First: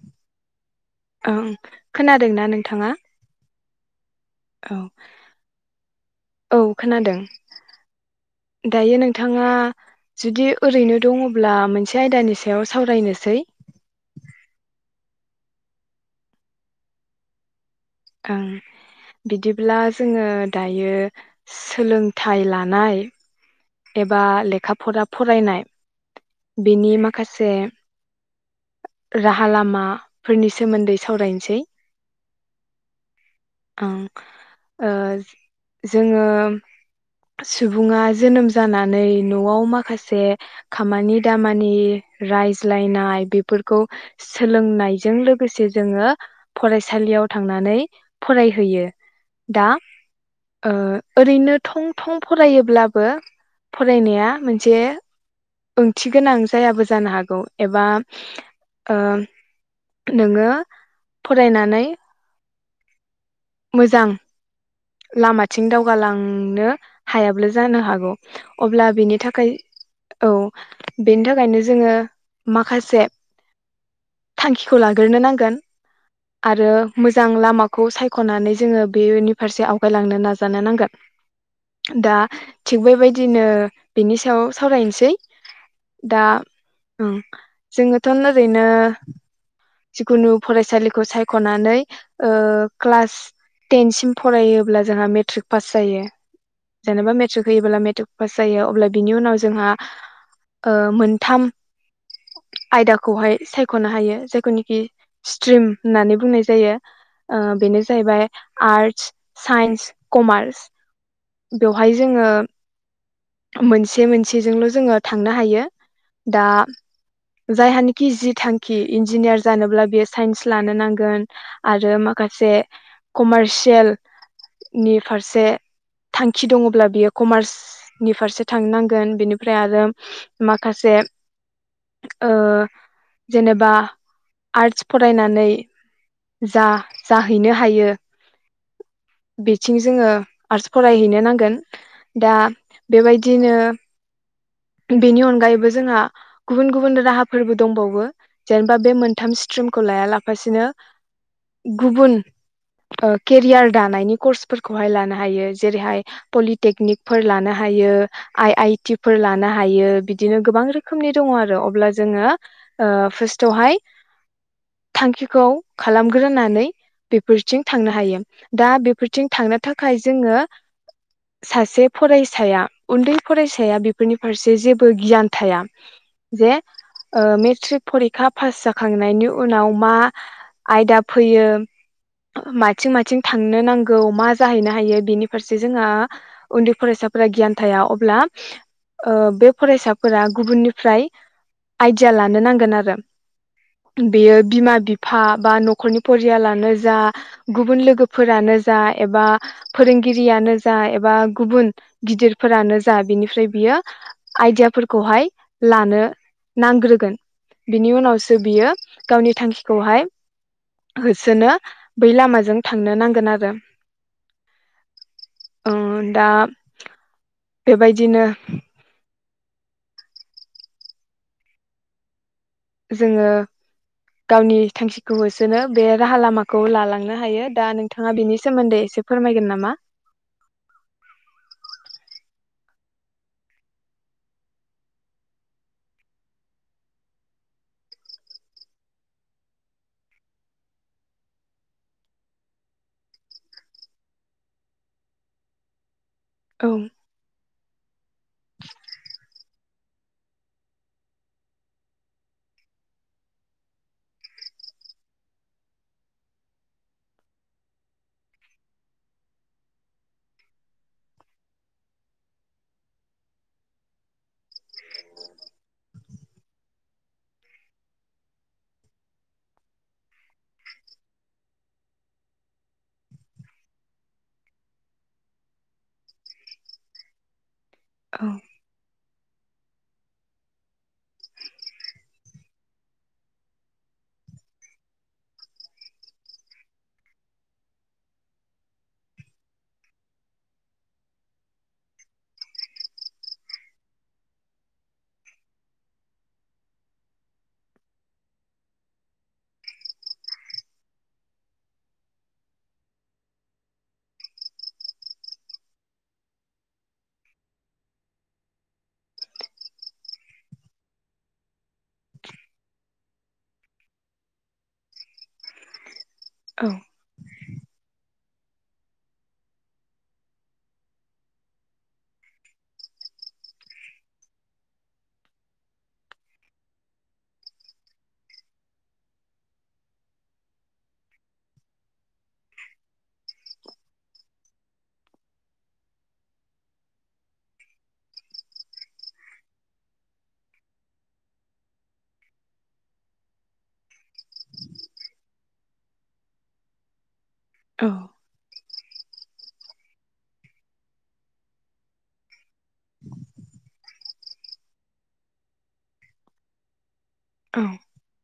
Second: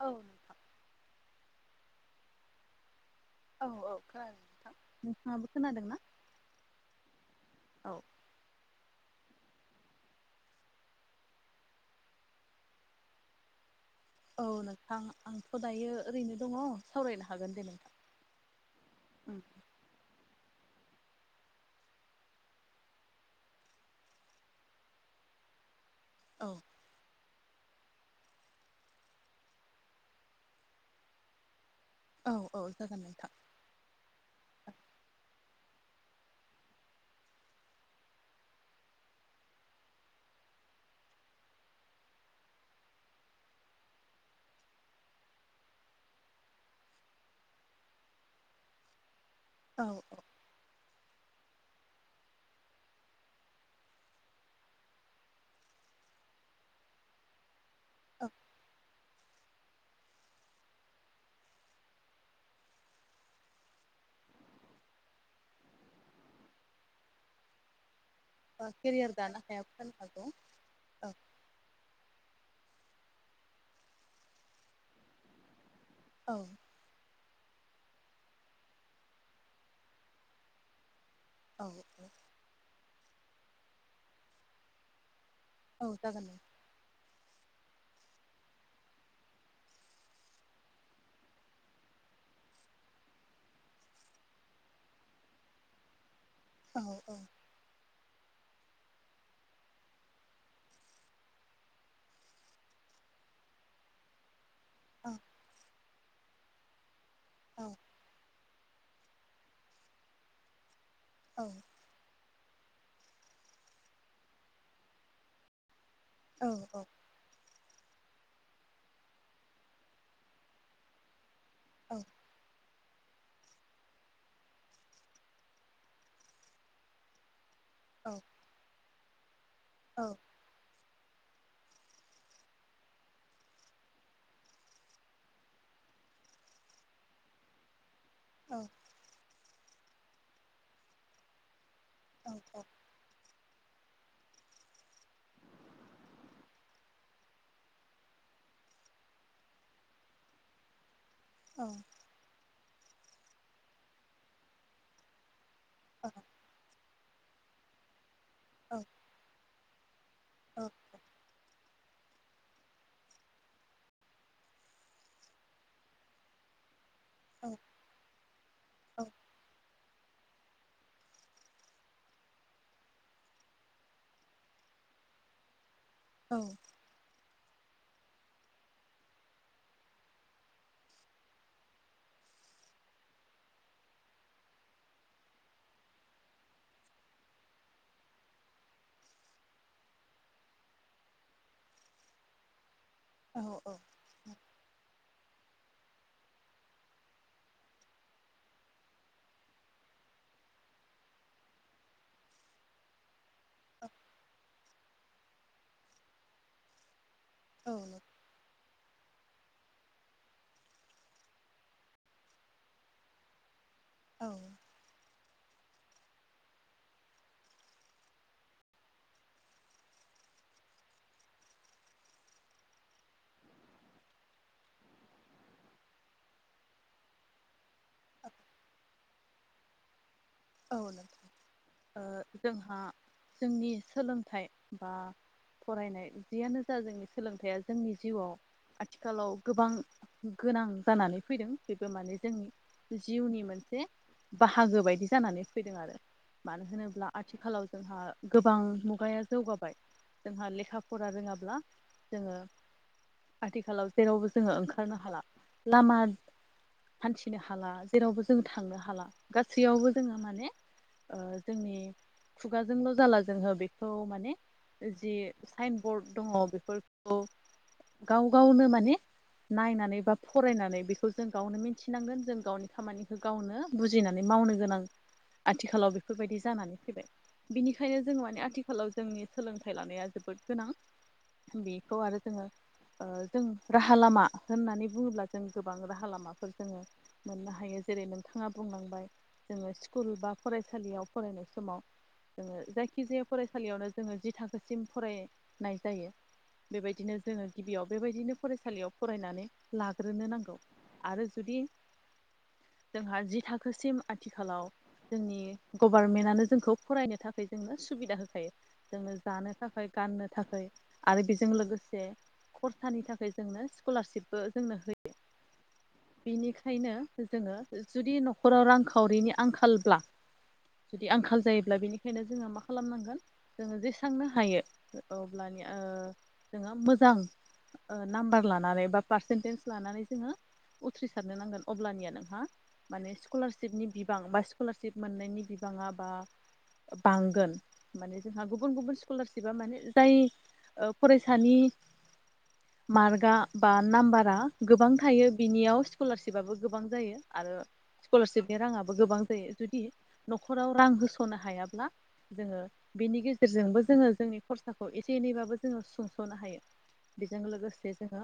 औ ओं खोनादोंना नोंथाङा? औ औ। खोनादों नोंथां। औ नोंथाङाबो खोनादों ना? औ खोनादों औ दायो नों नोंथाङा जुदि ओरैनो दङब्ला मोनसे आयदानि सायाव सावरायनोसै औ नोंथां आंथ' दायो ओरैनो दङ सावरायनो हागोन दे नोंथां। ओं उम बिदिब्ला जोङो दायो सोलोंथाइ लानाय एबा लेखा फरा फरायनाय औ बिनि मा खासे राहा लामाफोरनि सोमोन्दै सावरायनोसै औ औ जागोन नोंथां ओं ओ जोङो सुबुङा जोनोम जानानै न'आव माखासे खामानि दामानि रायज्लायनाय बेफो फोरखौ सोलोंनायजों लोगोसे जोङो फरायसालियाव थांनानै फराय हैयो दा औ ओ ओरैनो थं थं फरायोब्लाबो फरायनाया मोनसे ओंथि गोनां जायाबो जानो हागौ। एबा औ ओ नोङो फरायनानै मोजां लामाथिं दावगालांनो हायाब्ला जानो हागौ। औ अब्ला केरियार बेनि दानो थाखाय, हायाबो जानो हागौ औ औ बेनि थाखायनो जोङो माखासे थांखिखौ लाग्रोनो नांगोन औ आरो। मोजां लामाखौ सायख'नानै जोङो बेनि फारसे आवगायलांनो नाजानो नांगोन। औ दा थिग बेबायदिनो बिनि सायाव सावरायनोसै। औ जागोन दे। उम जोङोथ' ओरैनो। जिखुनु फरायसालिखौ सायख'नानै ओ क्लास टेनसिम फरायोब्ला जोंहा मेट्रिक पास जायो औ जेनेबा औ मेट्रिक होयोब्ला मेट्रिक। पास जायो अब्ला बिनि उनाव जोंहा ओ मोनथाम आयदाखौहाय सायख'नो हायो, जाय खि औ स्ट्रिम होननानै बुंनाय जायो, ओ औ बेनो जाहैबाय आर्टस, साइन्स, कमार्स औ बेवहाय जोङो मोनसे मोनसेजोंल' जोङो थांनो हायो दा। औ जायहानिखि जि थांखि इन्जिनियार जानोब्ला बेयो साइन्स लानो नांगोन। औ आरो माखासे कमारसियेल नि फारसे थांखि दङब्ला बियो कमार्स औ नि फारसे थांनोनांगोन बेनिफ्राय आरो औ माखासे ओ जेनेबा आर्टस फरायनानै जा जाहैनो हायो औ बिथिं जोङो आर्ट्स फरायहैनो नांगोन, दा औ औ बेबायदिनो बेनि अनगायैबो जोंहा गुबुन गुबुन राहाफोरबो दंबावो जेनेबा बे मोनथाम स्ट्रि खौ लाया लाफासिनो गुबुन केरियार दानायनि कर्सफोरखौहाय लानो हायो। जेरैहाय पलिटेकनिक फोर लानो हायो आइ आइटि फोर लानो हायो बिदि बिदिनो गोबां औ रोखोमनि दङ आरो अब्ला जोङो फार्स्टआवहाय थांखिखौ खालामग्रोनानै बेफोरथिं थांनो हायो दा बेफोरथिं थांनो। थाखाय जोङो सासे फरायसाया उन्दै फरायसाया बेफोरनि फारसे जेबो गियान थाया जे मे मेट्रिक परिखा पास जाखांनायनि उनाव मा आयदा फैयो माथिं माथिं थांनो नांगौ मा जाहैनो हायो बेनि फारसे जोंहा उन्दै फरायसा फोरफोरा गियान थाया अब्ला बे फरायसाफोरा गुबुननिफ्राय आइडिया लानो नांगोन आरो। बेयो बिमा बिफा ा बा न'खरनि फरियालानो जा गुबुन लोगोफोरानो जा एबा फोरोंगिरि गिरियानो जा एबा गुबुन गिदिरफोरानो जा बिनिफ्राय बियो आइदिियाफोरखौहाय लानो नांग्रोगोन। बिनि उनावसो बियो गावनि थांखिखौहाय होसोनो बै लामाजों थांनो नांगोन आरो। औ दा बेबायदिनो जोङो गावनि थांखिखौ होसोनो बे राहा लामाखौ लालांनो हायो दा नोंथाङा बेनि सोमोन्दै एसे फोरमायगोन नामा? औन जोंहा जोंनि सोलोंथाइ बा फरायनाय जियानो जा जोंनि सोलोंथाइया जोंनि जिउआव आथिखालाव गोबां गोनां जानानै फैदों बेबो माने जोंनि जिउनि मोनसे बाहागो बायदिसिना जानानै फैदों आरो मानो औ होनोब्ला आथिखालाव जोंहा गोबां मुगाया जौगाबाय। जोंहा लेखा फरा रोङाब्ला जोङो आथिखालाव जेरावबो जोङो ओंखारनो हाला लामा। हान्थिनो हाला जेरावबो जों थांनो हाला गासैयावबो जोङो माने जोंनि खुगाजोंल' जाला जोंङो बेखौ माने जि साइन बरर्ड दङ बेफोरखौ गाव गावनो माने नायनानै बा फरायनानै बेखौ जों गावनो मिन्थिनांगोन जों गावनि खामानिखौ गावनो बुजिनानै। मावनो गोनां आथिखालाव बेफोरबायदि जानानै फैबाय बिनिखायनो जों औ माने आथिखालाव जोंनि सोलोंथाइ लानाया जोबोद गोनां बेखौ आरो जोङो। जों राहा लामा होननानै बुङोब्ला जों गोबां राहा लामाफोर जोङो मोननो हायो। जेरै नोंथाङा बुंलांबाय जोङो स्कुल बा फरायसालियाव फरायनाय समाव जोङो जायखिजाया फरायसालियावनो जोङो जि थाखोसिम फरायनाय जायो। बेबायदिनो जोङो गिबियाव बेबायदिनो फरायसालियाव फरायनानै लाग्रोनो नांगौ। आरो जुदि जोंहा जि थाखोसिम आथिखालाव जोंनि गभारनमेन्टनो जोंखौ फरायनो थाखाय जोंनो सुबिदा होखायो जों जानो थाखाय गाननो थाखाय आरो बेजों लोगोसे खरसानि थाखाय जोंनो स्कलारशिपबो जोंनो होयो। औ बिनिखायनो जोङो जुदि न'खराव रांखावरिनि आंखालब्ला जुदि आंखाल जायोब्ला बेनिखायनो जोङो मा खालामनांगोन जोङो जेसांनो हायो अ्लानो जो मोजां नाम्बार लानानै बा पारसेन्टेज लानानै जोङो उथ्रिसारनो नांगोन अब्लानिया नोंहा माने स्कलारशिपनि बिबां बा स्कलारशिप मोननायनि बि [unintelligible] बांगोन माने जोंहा गुबुन गुबुन स्कलारसिपा माने जाय फरायसानि मार्कआ बा नाम्बारा गोबां थायो। बिनियाव स्कलारसिपाबाबो गोबां जायो आरो औ स्कलारशिपनि राङाबो। गोबां जायो जुदि न'खराव रां होस'नो हायाब्ला जोङो बेनि गेजेरजोंबो जोङो जोंनि खरसाखौ एसे एनैबाबो जोङो सुंस'नो हायो। बेजों औ लोगोसे जोङो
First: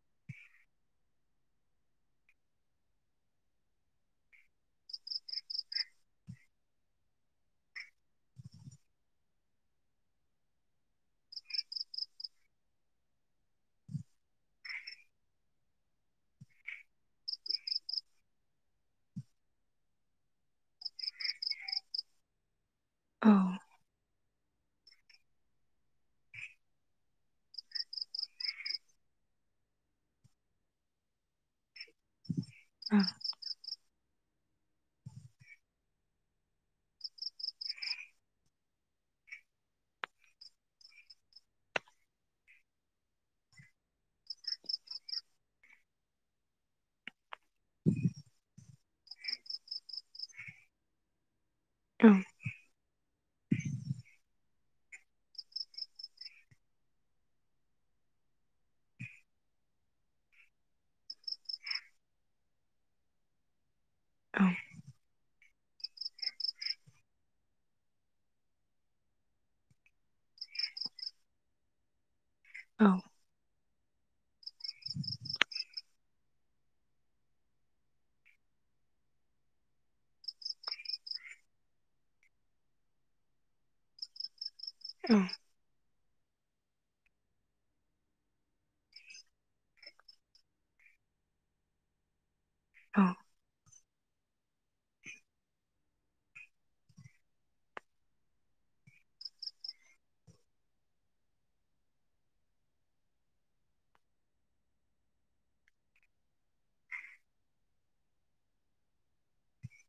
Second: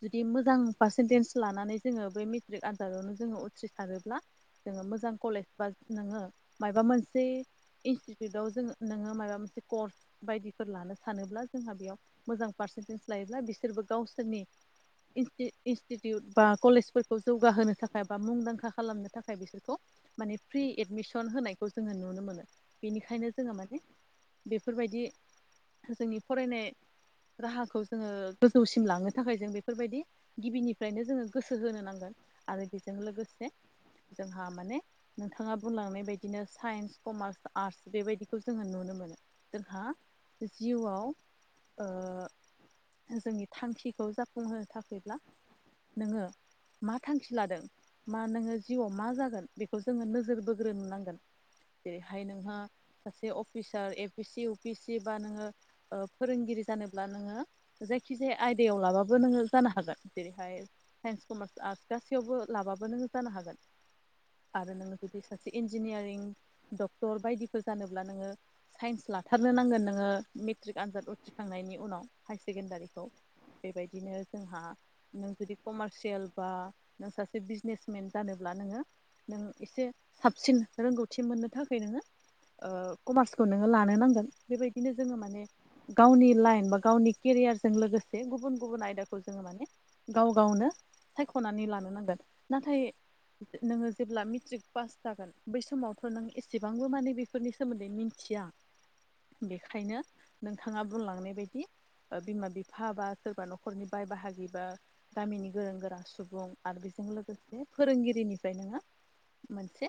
जुदि मोजां पारसेन्टेन्स लानानै जोङो बे मेट्रिक आनजादावनो जोङो उथ्रिसारोब्ला जोङो मोजां कलेज बा नोङो माबा मोनसे इनस्टिटिउटाव जो नोङो माबा मोनसे कर्स बायदिफोर ला लानो सानोब्ला जोंहा बेयाव मोजां पारसेन्टेज लायोब्ला बिसोरबो गावसोरनि इनस्टिटिउट बा कलेजफोरखौ जौगाहोनो थाखाय बा मुंदांखा खालामनो थाखाय बिसोरखौ माने फ्रि एडमिसन होनायखौ जोङो नुनो मोनो बेनिखायनो औ जोङो माने बेफोरबायदि जोंनि फरायनाय राहाखौ जोङो गोजौसिम लांनो थाखाय जों बेफोरबायदि गिबिनिफ्रायनो जोङो गोसो होनो नांगोन आरो बेजों औ लोगोसे जोंहा माने नोंथाङा बुंलांनाय बायदिनो साइन्स कमार्स आर्टस बेबायदिखौ जोङो नुनो मोनो। जोंहा जिउआव जोंनि थांखिखौ जाफुंहोनो थाखायब्ला नोङो मा थांखि लादों मा नोङो जिउआव मा जागोन बेखौ जोङो नोजोर [unintelligible] औ औ जेरैहाय नोंहा सासे officer A P C U P C बा नोङो फोरोंगिरि जानोब्ला नोङो जायखि जखिजाया आयदायाव लाबाबो नोङो जानो हागोन। जेरैहाय साइन्स कमार्स आर्टस गासैयावबो लाबाबो नोङो जानो हागोन। औ आरो नोङो जुदि सासे इन्जिनियारिं डक्टर बायदिफोर जानोब्ला नोङो साइन्स लाथारनो नांगोन नोङो मेट्रिक आनजाद उथ्रिखांनायनि उनाव हाय सेकेणडारिखौ बेबायदिनो जोंहा नों जुदि कमारसियेल बा नों सासे बिजनेसमेन जानोब्ला नोङो नों एसे साबसिन रोंगौथि मोननो थाखाय नोङो कमार्सखौ नोङो लानो नांगोन बेबायदि बिदिनो जोङो औ माने गावनि लाइन बा गावनि केरियारजों लोगोसे गुबुन गुबुन आयदाखौ जोङो माने गाव गावनो सायख'नानै लानो नांगोन नाथाय नोङो जेब्ला मेट्रिक पास जागोन बै समावथ' नों एसेबांबो माने बेफोरनि सोमोन्दै मिथिया। बेखायनो नोंथाङा बुंलांनाय बायदि बिमा बिफा बा सोरबा न'खरनि बाय बाहागिबा गामिनि गोरों गोरा सुबुं आरो बेजों लोगोसे फोरोंगिरिनिफ्राय नङा मोनसे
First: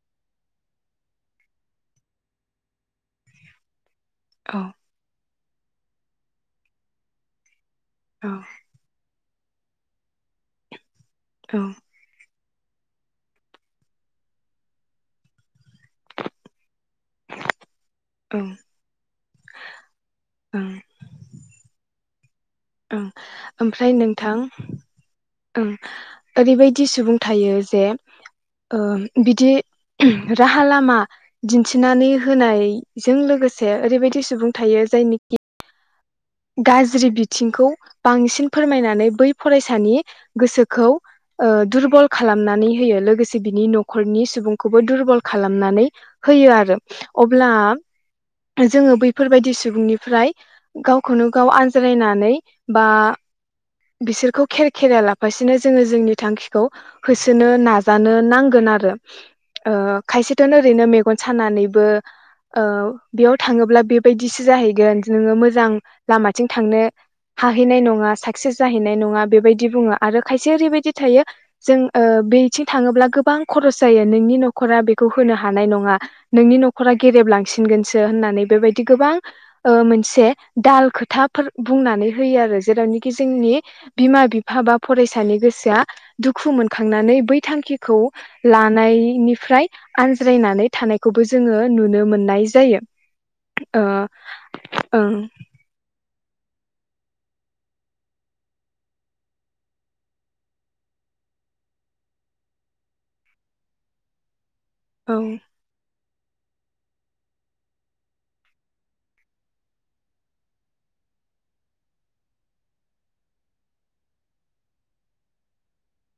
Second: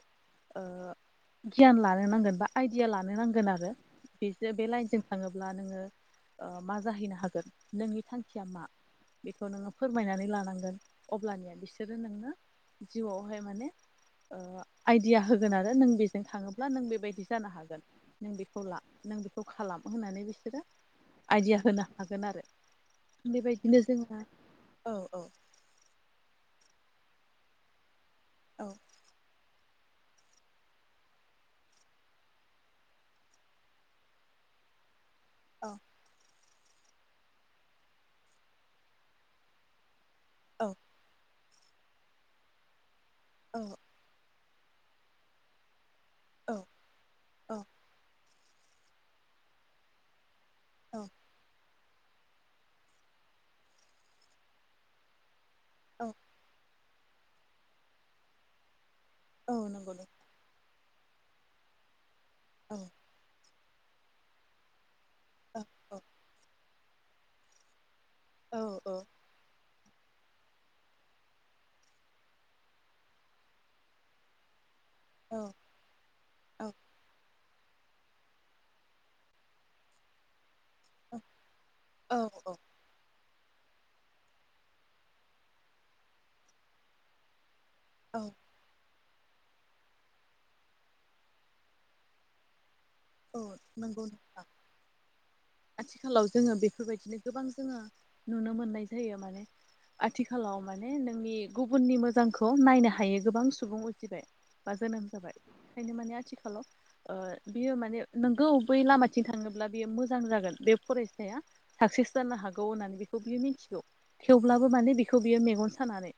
गियान लानो नांगोन बा आय खुया लानो नांगोन आरो बेजों बे औ लाइनजों थाङोब्ला नोङो मा जाहैनो हागोन। नोंनि थांखिया मा बेखौ नोङो फोरमायनानै लानांगोन अब्लानिया बिसोरो नोंङो जिउआवहाय माने आइडिया होगोन आरो नों बेजों थाङोब्ला नों बे बेबायायदि जानो हागोन नों औ बेखौ ला नों बेखौ खालाम होननानै बिसोरो ओं आइडिया होनो हागोन आरो ओ बेबायदिनो ओमफ्राय जोङो नोंथांओ औ औ ओै ओरैबायदि सुबुं थायो जे औ बिदि राहा लामा दिन्थिनानै होनायजों लोगोसे ओरैबायदि सुबुं थायो जायनिखि औ। गाज्रि बिथिंखौ बांसिन फोरमायनानै बै फरायसानि। औ गोसोखौ दुरबल खालामनानै होयो लोगोसे औ बिनि न'खरनि सुबुं खौबो दुरबल खालामनानै औ होयो आरो अब्ला औ जोङो बैफोरबायदि सुबुंनिफ्राय। औ खुनु गाव आनज्रायनानै बा बिसोरखौ खेर खेरा लाफासेनो जोङो औ जोंनि थांखिखौ होसोनो नाजानो नांगोन आरो। औ नंगौ नंगौ खायसेथनो ओरैनो मेगन सानानैबो औ बेयाव थाङोब्ला बेबायदिसो जाहैगोन नोङो औ मोजां। औ लामाथिं थांनो हाहैनाय नङा साक्सेस जाहैनाय औ नङा बेबायदि बुङो। आरो खायसे ओरैबायदि थायो जों बेथिं थाङोब्ला गोबां खरस जायो नोंनि न'खरा बे खौ होनो औ हानाय नङा नोंनि औ न'रा गेरेबलां सिनगोनसो बेबादि गोबां मोनसे खोथाफोर बुंनानै औ होयो औ आरो जेरावनाखि जोंनि बिमा बिफा बा फरायसानि गोसोआ दुखु मोनखांनानै बै थांखि खौ औ लानाय निफ्राय आनज्रायनानै थानायखौबो जोङो नुनो मोननाय जायो औ ओ नंगौ ओं आथिखालाव जोङो बेफोरबायदिनो गोबां जोङो नुनो मोननाय जायो माने आथिखालाव माने नोंनि गुबुननि मोजांखौ नायनो हायो गोबां सुबुं उजिबाय बा जोनोम औ जाबाय ओंखायनो माने आथिखालाव बियो माने नोंगौ बै लामाथिं थांनोब्ला बेयो मोजां जागोन बे फरायसाया साक्सेस जानो हागौ होननानै बेखौ बियो मिथिगौ थेवब्लाबो माने बेखौ बियो मेगन सानानै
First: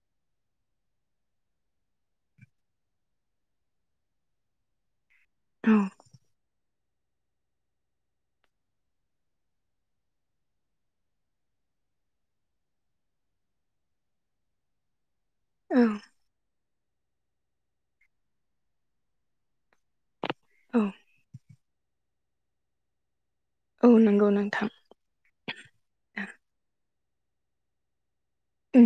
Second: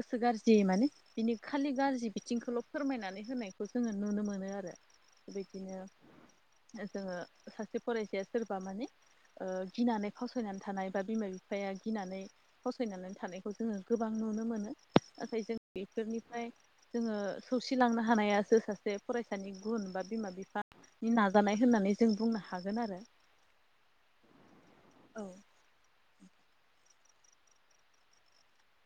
गोसो गाज्रि माने बिनि खालि गाज्रि बिथिंखौल' फोरमायनानै होनायखौ जोङो नुनो मोनो आरो औ बिदिनो जोङो सासे फरायसाया सोरबा माने गिनानै फसायनानै थानाय बा बिमा बिफाया गिनानै फावसायनानै थानायखौ जोङो गोबां नुनो मोनो नाथाय जों औ बेफोरनिफ्राय जोङो सौसिलांनो हानायासो सासे फरायसानि गुन बा बिमा औ बिफानि नाजानाय होननानै जों बुंनो हागोन आरो औ नंगौ नोंथां औ [inaudible]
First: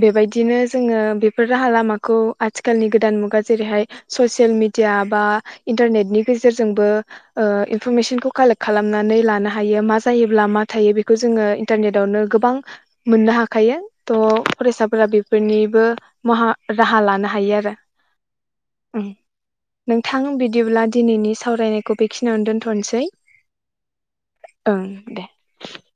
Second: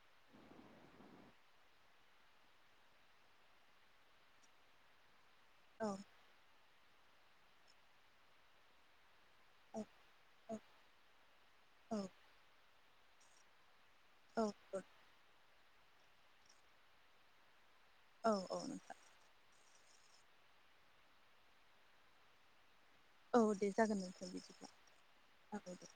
बेबायदिनो जोङो बेफोर राहा लामाखौ आथिखालनि गोदान मुगा जेरैहाय ससियेल मिडिया औ बाइनटारनेटनि गेजेरजोंबो इन्फरमेशनफोरखौ खालेक खालामनानै लाबो नो औ हायो मा जायोब्ला मा थायो बेखौ जोङो औ इन्टारनेटावनो गोबां मोननो हाखायो थह औ फरायसाफोरा बेफोरनिबो म राहा लानो हायो आरो औ औ नोंथां नोंथां बिदिब्ला दिनैनि सावरायनायखौ बेखिनियावनो दोनथ'नोसै औ दे जागोन दोनथ बिदिब्ला ओं दे औ दे